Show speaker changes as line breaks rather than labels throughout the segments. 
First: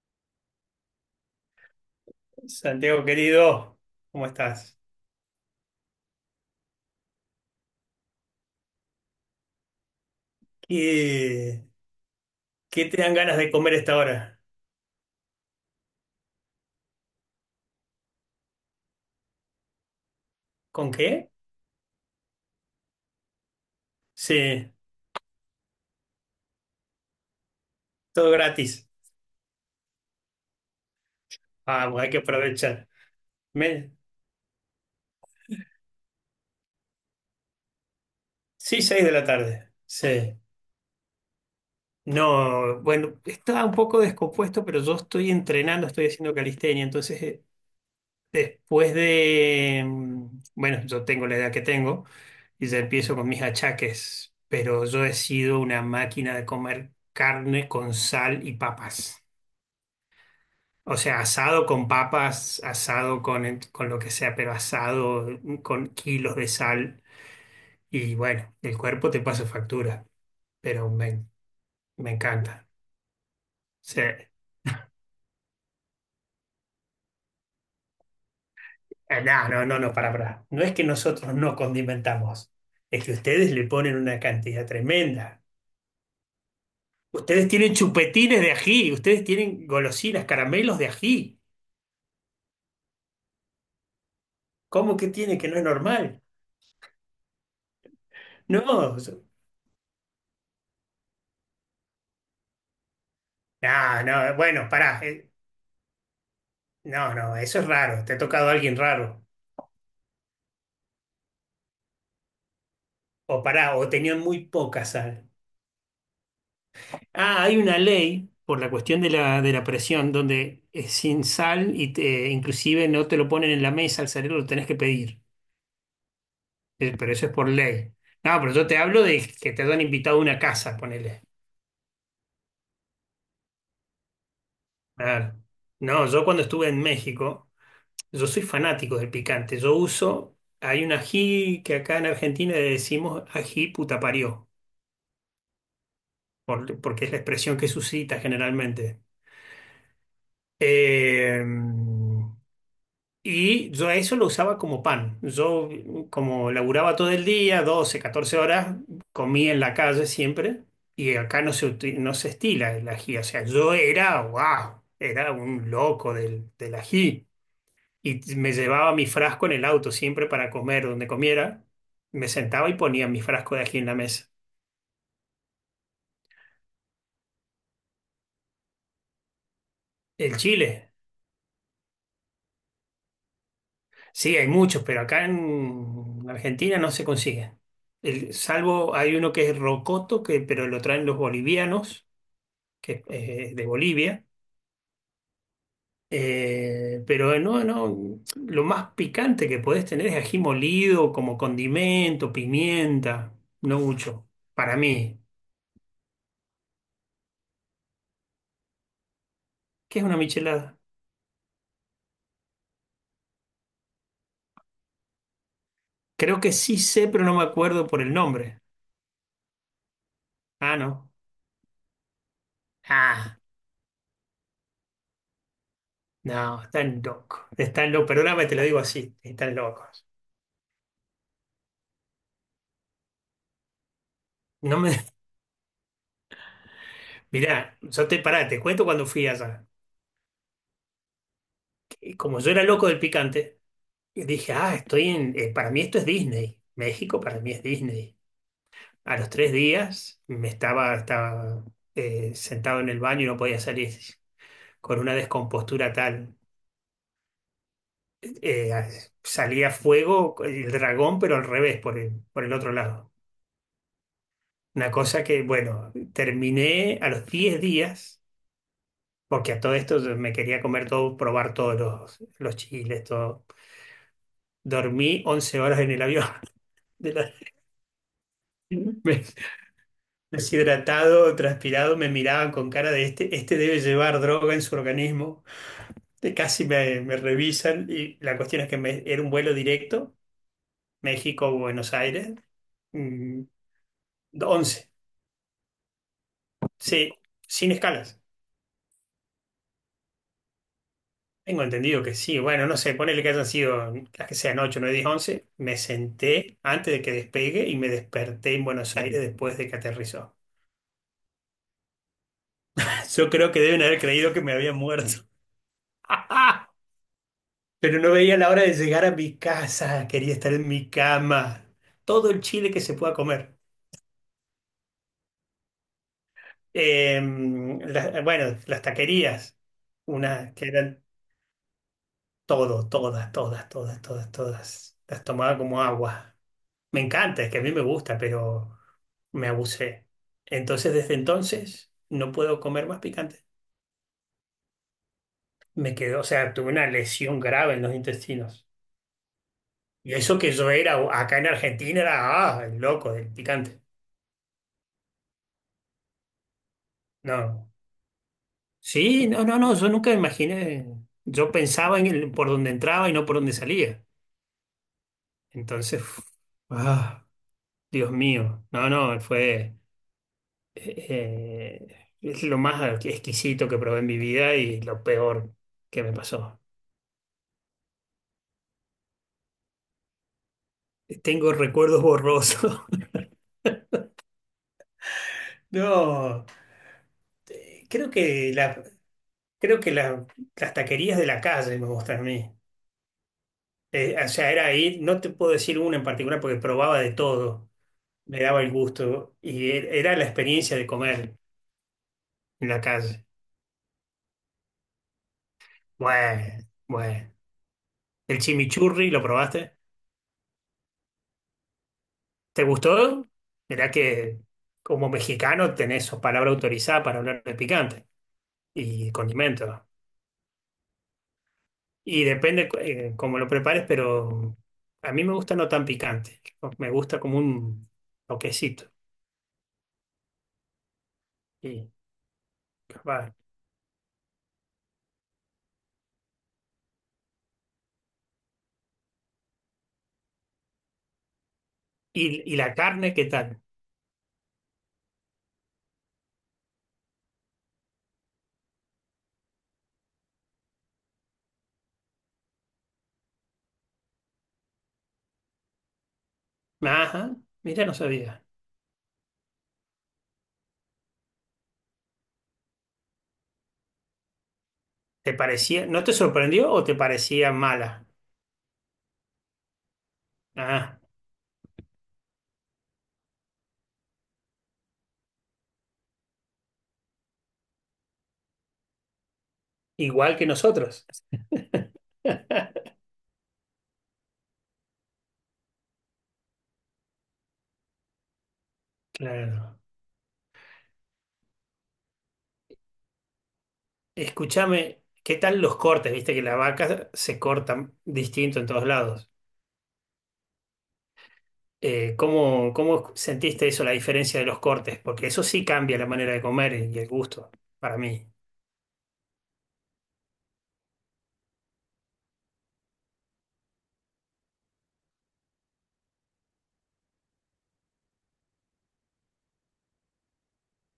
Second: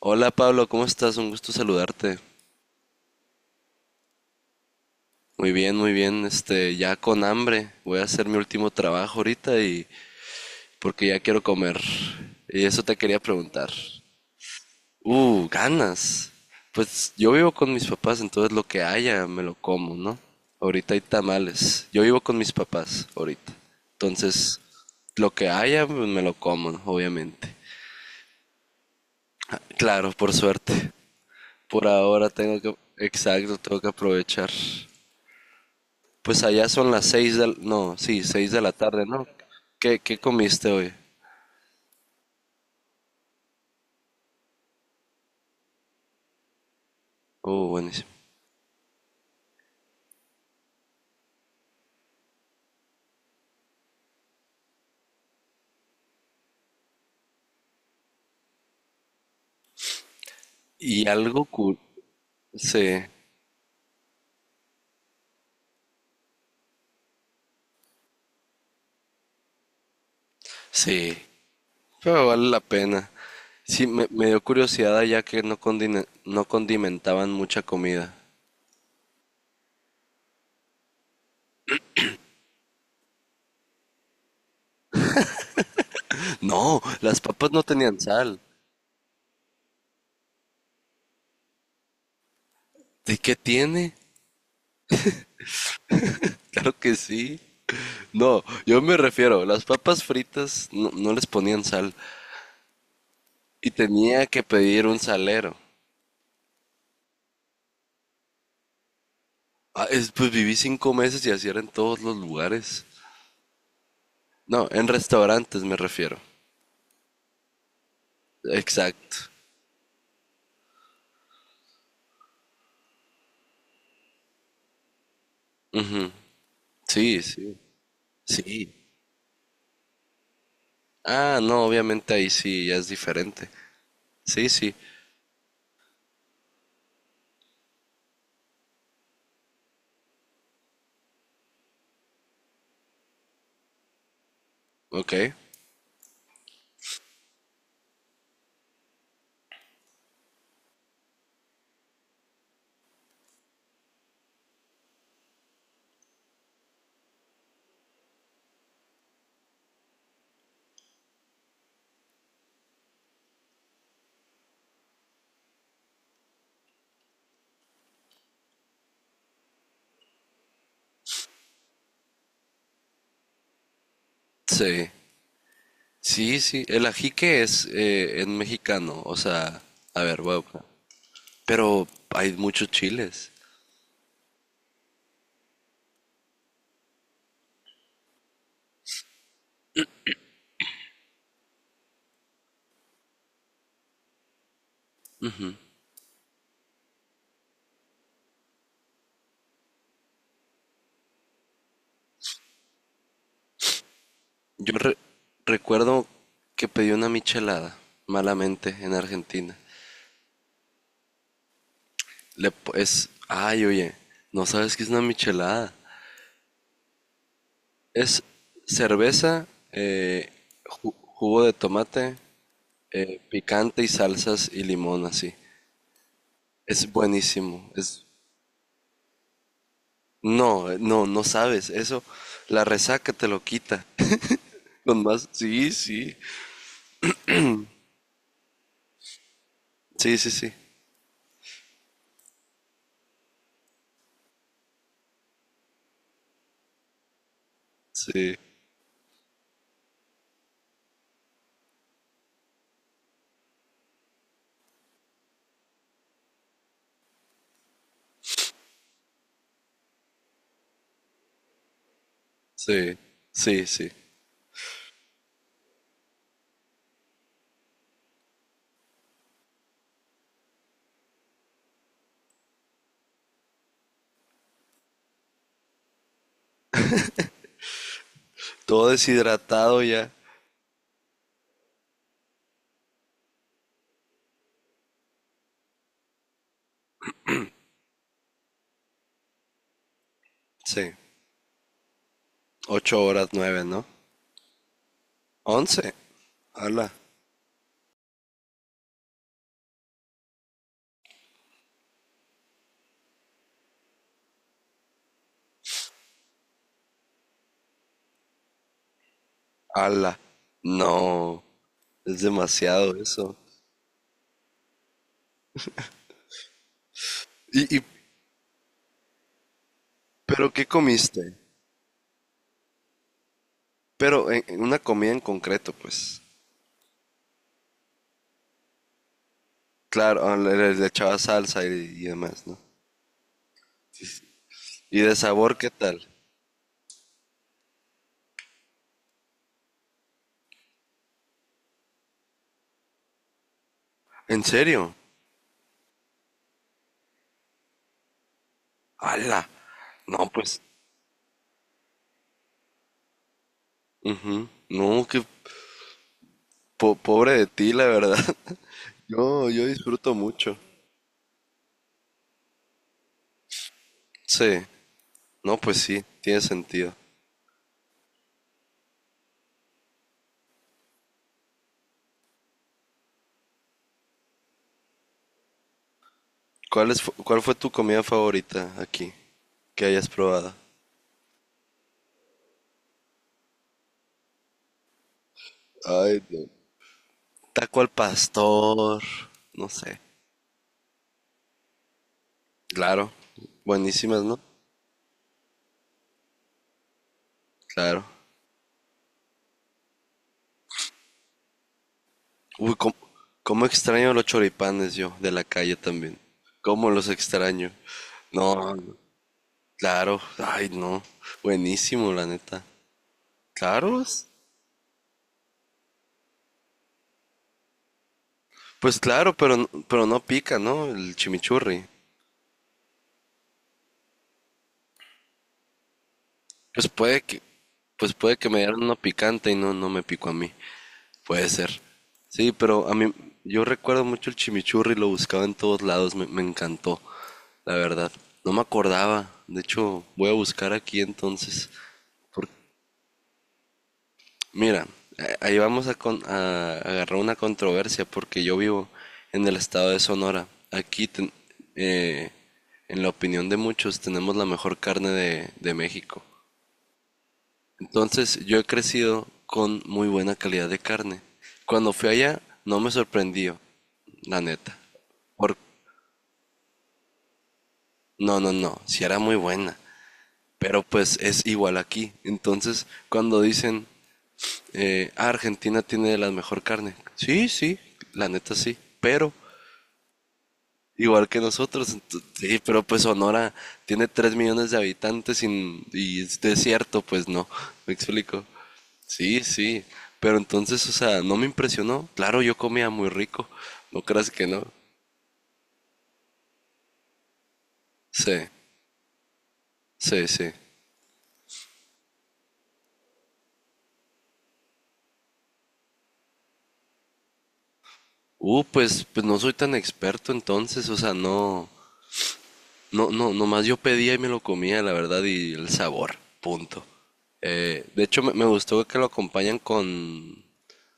Hola Pablo, ¿cómo estás? Un gusto saludarte.
Santiago querido, ¿cómo estás?
Muy bien, muy bien. Este, ya con hambre. Voy a hacer mi último trabajo ahorita y porque ya quiero
¿Qué,
comer. Y eso
qué
te
te dan
quería
ganas de
preguntar.
comer a esta hora?
Ganas. Pues yo vivo con mis papás, entonces lo que haya me lo como, ¿no?
¿Con
Ahorita hay
qué?
tamales. Yo vivo con mis papás ahorita. Entonces,
Sí,
lo que haya pues, me lo como, obviamente.
todo gratis.
Ah, claro, por suerte. Por
Vamos, hay que
ahora tengo que...
aprovechar.
Exacto, tengo que
Me-
aprovechar. Pues allá son las seis de, no, sí, seis de la
Sí,
tarde,
seis de la
¿no?
tarde.
¿Qué, qué
Sí.
comiste hoy?
No, bueno, estaba un poco descompuesto, pero yo estoy entrenando, estoy haciendo calistenia, entonces
Oh, buenísimo.
después de, bueno, yo tengo la edad que tengo y ya empiezo con mis achaques, pero yo he sido una máquina de comer carne con sal y papas. O
Y
sea,
algo
asado
cool.
con papas,
Sí,
asado con lo que sea, pero asado con kilos de sal. Y bueno, el cuerpo te pasa factura, pero
sí,
me
pero vale la
encanta.
pena. Sí,
Sí.
me dio curiosidad ya que no, no condimentaban mucha comida.
No, no, no, no, para, para. No es que nosotros no condimentamos, es que ustedes le ponen una cantidad tremenda.
No, las
Ustedes
papas no
tienen
tenían sal.
chupetines de ají, ustedes tienen golosinas, caramelos de ají.
¿De qué tiene?
¿Cómo que tiene que no es normal?
Claro que sí. No, yo me
No,
refiero, las papas fritas no, no les ponían sal y
no,
tenía
no,
que
bueno,
pedir un
pará.
salero.
No, no, eso es raro. Te ha tocado alguien raro.
Pues viví 5 meses y así era en todos los lugares.
O pará, o tenían muy
No,
poca
en
sal.
restaurantes me refiero.
Ah, hay una ley por la cuestión de
Exacto.
la, de la presión donde es sin sal y te, inclusive no te lo ponen en la mesa al salir, lo tenés que pedir.
Ujú.
Pero
Sí,
eso es por
sí,
ley. No, pero
sí.
yo te hablo de que te han invitado a una casa, ponele.
Ah, no, obviamente ahí sí, ya es diferente. Sí, sí,
Claro. No, yo cuando estuve en México, yo soy fanático del picante. Yo uso, hay un ají que acá en Argentina le decimos ají puta parió,
ok.
porque es la expresión que suscita generalmente. Eh, Y yo a eso lo usaba como pan. Yo, como laburaba todo el día, 12 14 horas, comía en la calle siempre. Y acá no se estila el ají. O sea, yo era, wow, era un loco del ají. Y me llevaba mi frasco en el auto siempre para comer donde comiera. Me sentaba y ponía mi frasco de ají en la mesa.
Sí, sí, sí. El ajique es en mexicano, o sea, a ver, voy
El
a buscar.
chile,
Pero hay muchos chiles.
sí, hay muchos, pero acá en Argentina no se consigue. Salvo hay uno que es rocoto, pero lo traen los bolivianos que es, de Bolivia. Pero no, no, lo más picante que podés tener es ají molido como condimento, pimienta, no mucho.
Yo
Para
re-
mí,
Recuerdo que pedí una michelada, malamente, en Argentina.
¿qué es una michelada?
Es, ay, oye, ¿no sabes qué es una michelada?
Creo que sí sé, pero no me acuerdo por el
Es
nombre.
cerveza,
Ah, no.
jugo de tomate,
Ah,
picante y salsas y limón así.
no,
Es
están locos.
buenísimo.
Están
Es
locos, perdóname, te lo digo así, están locos.
no, no, no sabes eso. La resaca te lo quita.
No me.
Con más, sí, sí,
Mirá, yo te pará, te cuento cuando fui allá.
sí, sí, sí,
Que Como yo era loco del picante, dije, ah, estoy en. Para mí esto es Disney. México para mí es Disney.
sí,
A los 3 días estaba sentado en el baño y no podía salir con una descompostura tal. Eh, Salía fuego el dragón, pero al revés, por el, otro
sí,
lado.
sí, sí.
Una cosa que, bueno, terminé a los 10 días, porque a todo esto yo me quería comer todo, probar todos los chiles, todo. Dormí 11 horas en el avión. De la-
Todo
me-
deshidratado ya.
Deshidratado, transpirado, me miraban con cara de este, este debe llevar droga en su organismo. De casi me revisan y la cuestión es que era un vuelo directo,
Sí.
México-Buenos Aires,
Ocho horas,
mm,
nueve, ¿no?
11,
Once. Ala,
sí, sin escalas. Tengo entendido que sí, bueno, no sé, ponele que hayan sido las que sean 8 9 10 11 me senté antes de que despegue y me desperté en Buenos Aires después de que
ala.
aterrizó.
No. Es demasiado
Yo
eso.
creo que deben haber creído que me había muerto.
Y, y,
Pero no veía la hora de llegar a mi casa, quería
¿Pero
estar
qué
en mi
comiste?
cama, todo el chile que se pueda comer.
Pero en una comida en concreto, pues.
Eh, bueno, las taquerías,
Claro, ah,
unas que
le
eran
echaba salsa y demás, ¿no?
todo, todas, todas, todas, todas, todas.
¿Y de
Las tomaba
sabor qué
como
tal?
agua. Me encanta, es que a mí me gusta, pero me abusé. Entonces, desde entonces, no puedo comer más picante.
¿En serio?
Me quedó, o sea, tuve una lesión grave en los intestinos.
¡Hala!
Y
No,
eso
pues.
que yo era, acá en Argentina, era, ah, el loco del picante.
Ujú. No, qué pobre de
No.
ti, la verdad.
Sí, no, no,
Yo
no, yo nunca
disfruto mucho.
imaginé. Yo pensaba en por donde entraba y no por donde salía.
Sí. No, pues
Entonces,
sí,
uf,
tiene sentido.
ah, Dios mío, no, no, fue es lo más exquisito que probé en mi vida y lo peor que me pasó.
¿Cuál es, cuál fue tu comida favorita aquí que hayas probado?
Tengo recuerdos borrosos.
Ay,
No,
Dios. Taco
eh,
al
creo que la,
pastor. No
creo que
sé.
la- las taquerías de la calle me gustan a mí.
Claro.
Eh,
Buenísimas,
o
¿no?
sea, era ahí no te puedo decir una en particular porque probaba de todo,
Claro.
me daba el gusto y era la experiencia de comer en
Uy,
la calle.
cómo extraño los choripanes yo, de la calle también.
Bueno,
Cómo los
bueno.
extraño.
¿El
No,
chimichurri lo probaste?
claro, ay no, buenísimo la neta.
¿Te gustó? Mirá
Claro, es-
que como mexicano tenés sos palabra autorizada para hablar de picante
pues
y
claro, pero,
condimentos.
pero no pica, ¿no? El chimichurri.
Y depende cómo lo prepares, pero a mí me gusta no tan picante.
Pues
Me
puede
gusta como
que,
un
pues puede que me dieran
toquecito.
uno picante y no, no me picó a mí. Puede ser.
Y,
Sí, pero a mí,
capaz-
yo recuerdo mucho el chimichurri, lo buscaba en todos lados, me encantó, la verdad. No me acordaba, de hecho, voy a buscar aquí entonces,
y,
porque
y la carne, ¿qué tal?
mira, ahí vamos a, a agarrar una controversia porque yo vivo en el estado de Sonora. Aquí, eh, en la opinión de muchos, tenemos la mejor carne de México.
Ajá, mira, no sabía.
Entonces, yo he crecido con muy buena calidad de carne. Cuando fui allá, no me sorprendió, la neta.
¿Te
Por...
parecía, no te sorprendió o te parecía mala?
No, no, no, si era muy buena. Pero
Ah,
pues es igual aquí. Entonces, cuando dicen, "Ah, Argentina tiene la mejor carne. Sí, sí, la neta sí, pero
igual que nosotros.
igual que nosotros. Sí, pero pues Sonora tiene 3 millones de habitantes y es desierto, pues no, me explico. Sí,
Claro.
sí, pero entonces, o sea, no me impresionó. Claro, yo comía muy rico, no creas que no.
Escúchame, ¿qué tal los cortes? Viste que las vacas se cortan
Sí,
distinto en todos lados.
sí, sí.
¿Cómo sentiste eso, la diferencia de los cortes? Porque eso sí cambia la manera de comer y el gusto, para mí.
Pues, pues no soy tan experto entonces, o sea, no, no, no, nomás yo pedía y me lo comía, la verdad, y el sabor, punto. De hecho, me gustó que lo acompañan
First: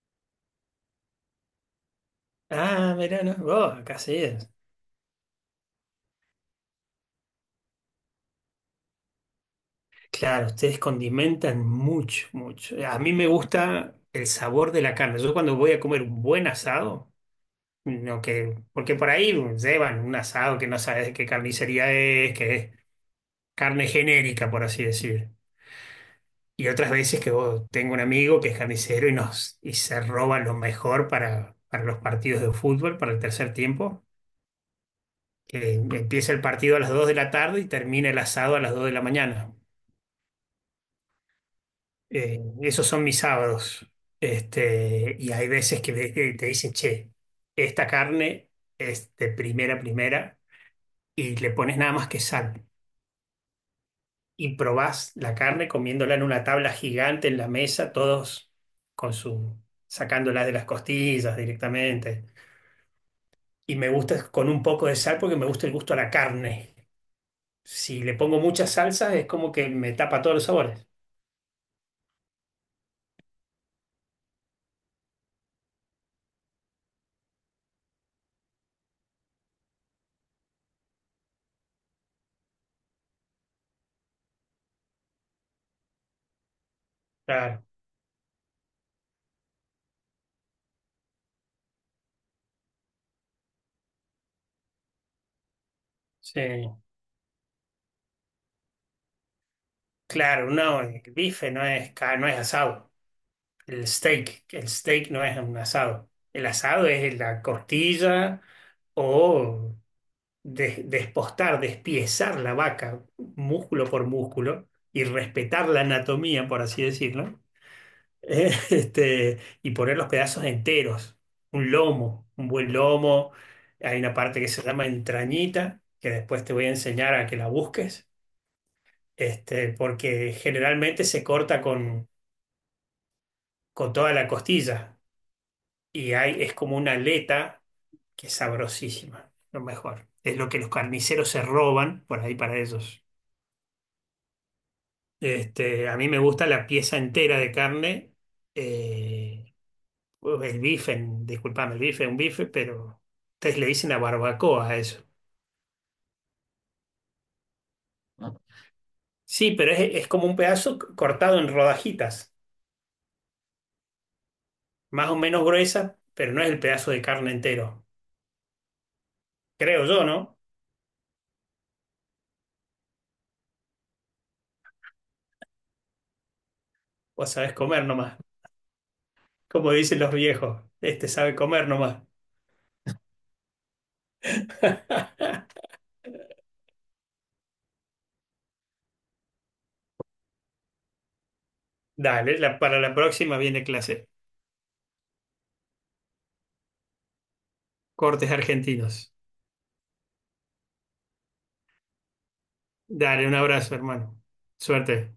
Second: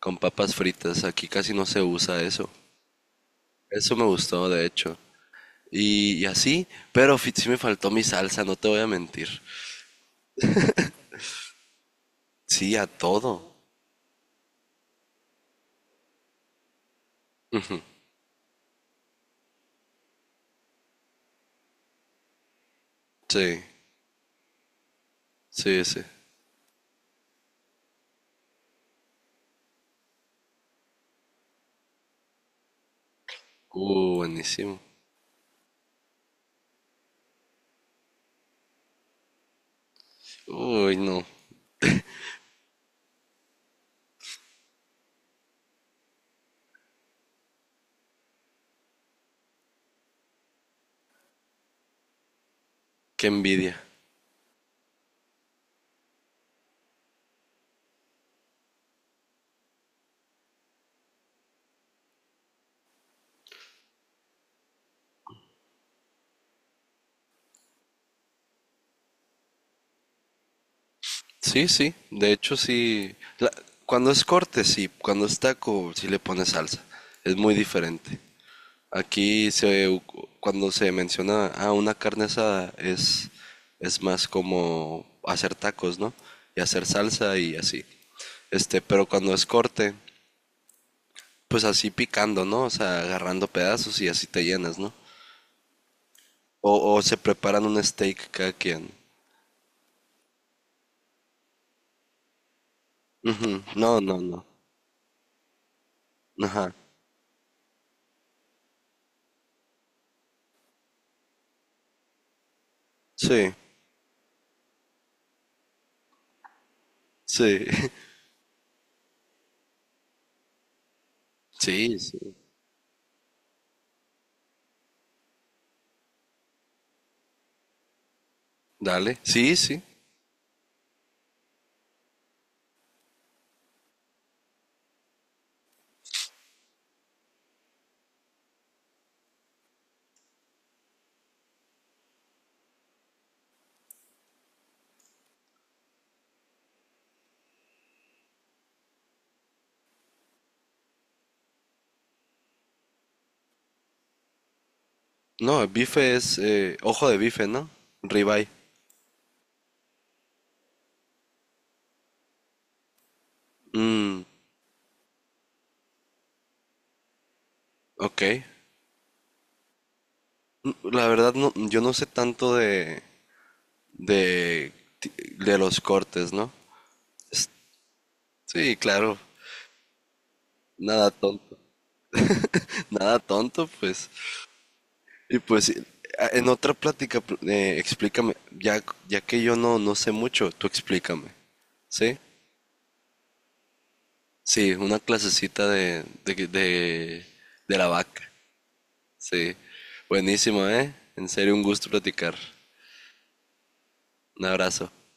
con papas fritas. Aquí casi no se usa eso.
Ah, mirá, no, vos,
Eso
acá
me
sí
gustó,
es.
de hecho. Y así, pero sí me faltó mi salsa, no te voy a mentir.
Claro, ustedes condimentan mucho,
Sí,
mucho.
a
A mí me
todo.
gusta el sabor de la carne. Yo cuando voy a comer un buen asado, no que, porque por ahí llevan un asado que no sabes de qué carnicería es, que es
Sí,
carne genérica, por así decir.
sí, sí.
Y otras veces que tengo un amigo que es carnicero y se roba lo mejor para los partidos de fútbol, para el tercer tiempo,
Buenísimo.
que empieza el partido a las 2 de la tarde y termina el asado a las 2 de la mañana.
Uy, no,
Esos son mis sábados. Este, y hay veces que te dicen, che, esta carne es de primera, primera, y le pones nada más que sal.
qué envidia.
Y probás la carne comiéndola en una tabla gigante en la mesa, todos con su sacándola de las costillas directamente. Y me gusta con un poco de sal porque me gusta el gusto a la carne. Si le pongo mucha salsa es como que me tapa todos los sabores.
Sí, sí, de hecho sí. Cuando es corte, sí, cuando es taco, sí le pones salsa. Es muy diferente. Aquí se, u- cuando se menciona a una carne asada es más como hacer tacos, ¿no? Y hacer salsa y
Claro,
así. Este, pero cuando es corte, pues así picando, ¿no? O sea, agarrando pedazos y así te llenas, ¿no?
sí.
O se preparan un steak cada quien.
Claro, no, el bife no es asado.
Ujú.
El
No, no,
steak,
no.
el steak no es un asado. El
Ajá.
asado es la costilla o despostar, despiezar la vaca
Sí,
músculo por músculo y respetar la anatomía, por así decirlo,
sí,
este, y poner los pedazos enteros, un
sí, sí.
lomo, un buen lomo, hay una parte que se llama entrañita, que después te voy a enseñar a que la busques,
Dale, sí,
este,
sí.
porque generalmente se corta con, toda la costilla y hay, es como una aleta que es sabrosísima, lo mejor. Es lo que los carniceros se roban por ahí para ellos. Este, a mí me gusta la pieza entera de carne. eh, el bife, disculpame, el bife es un bife, pero ustedes le dicen a barbacoa a eso.
No, el bife es ojo de bife, ¿no? Ribeye.
Sí, pero es como un pedazo cortado en rodajitas,
Mm,
más o menos gruesas, pero no es el pedazo de carne entero.
ok.
Creo yo, ¿no?
La verdad, no, yo no sé tanto de, ti- de los cortes, ¿no?
Vos
Es-
sabés comer nomás.
Sí, claro.
Como dicen los viejos, este
Nada
sabe
tonto.
comer nomás.
Nada tonto, pues. Y pues, en otra plática, explícame. Ya, ya que yo no, no sé mucho, tú explícame. ¿Sí?
Dale, para la próxima viene clase.
Sí, una clasecita de la vaca.
Cortes argentinos.
Sí. Buenísimo, ¿eh? En serio, un gusto platicar.
Dale, un abrazo, hermano.
Un abrazo.
Suerte.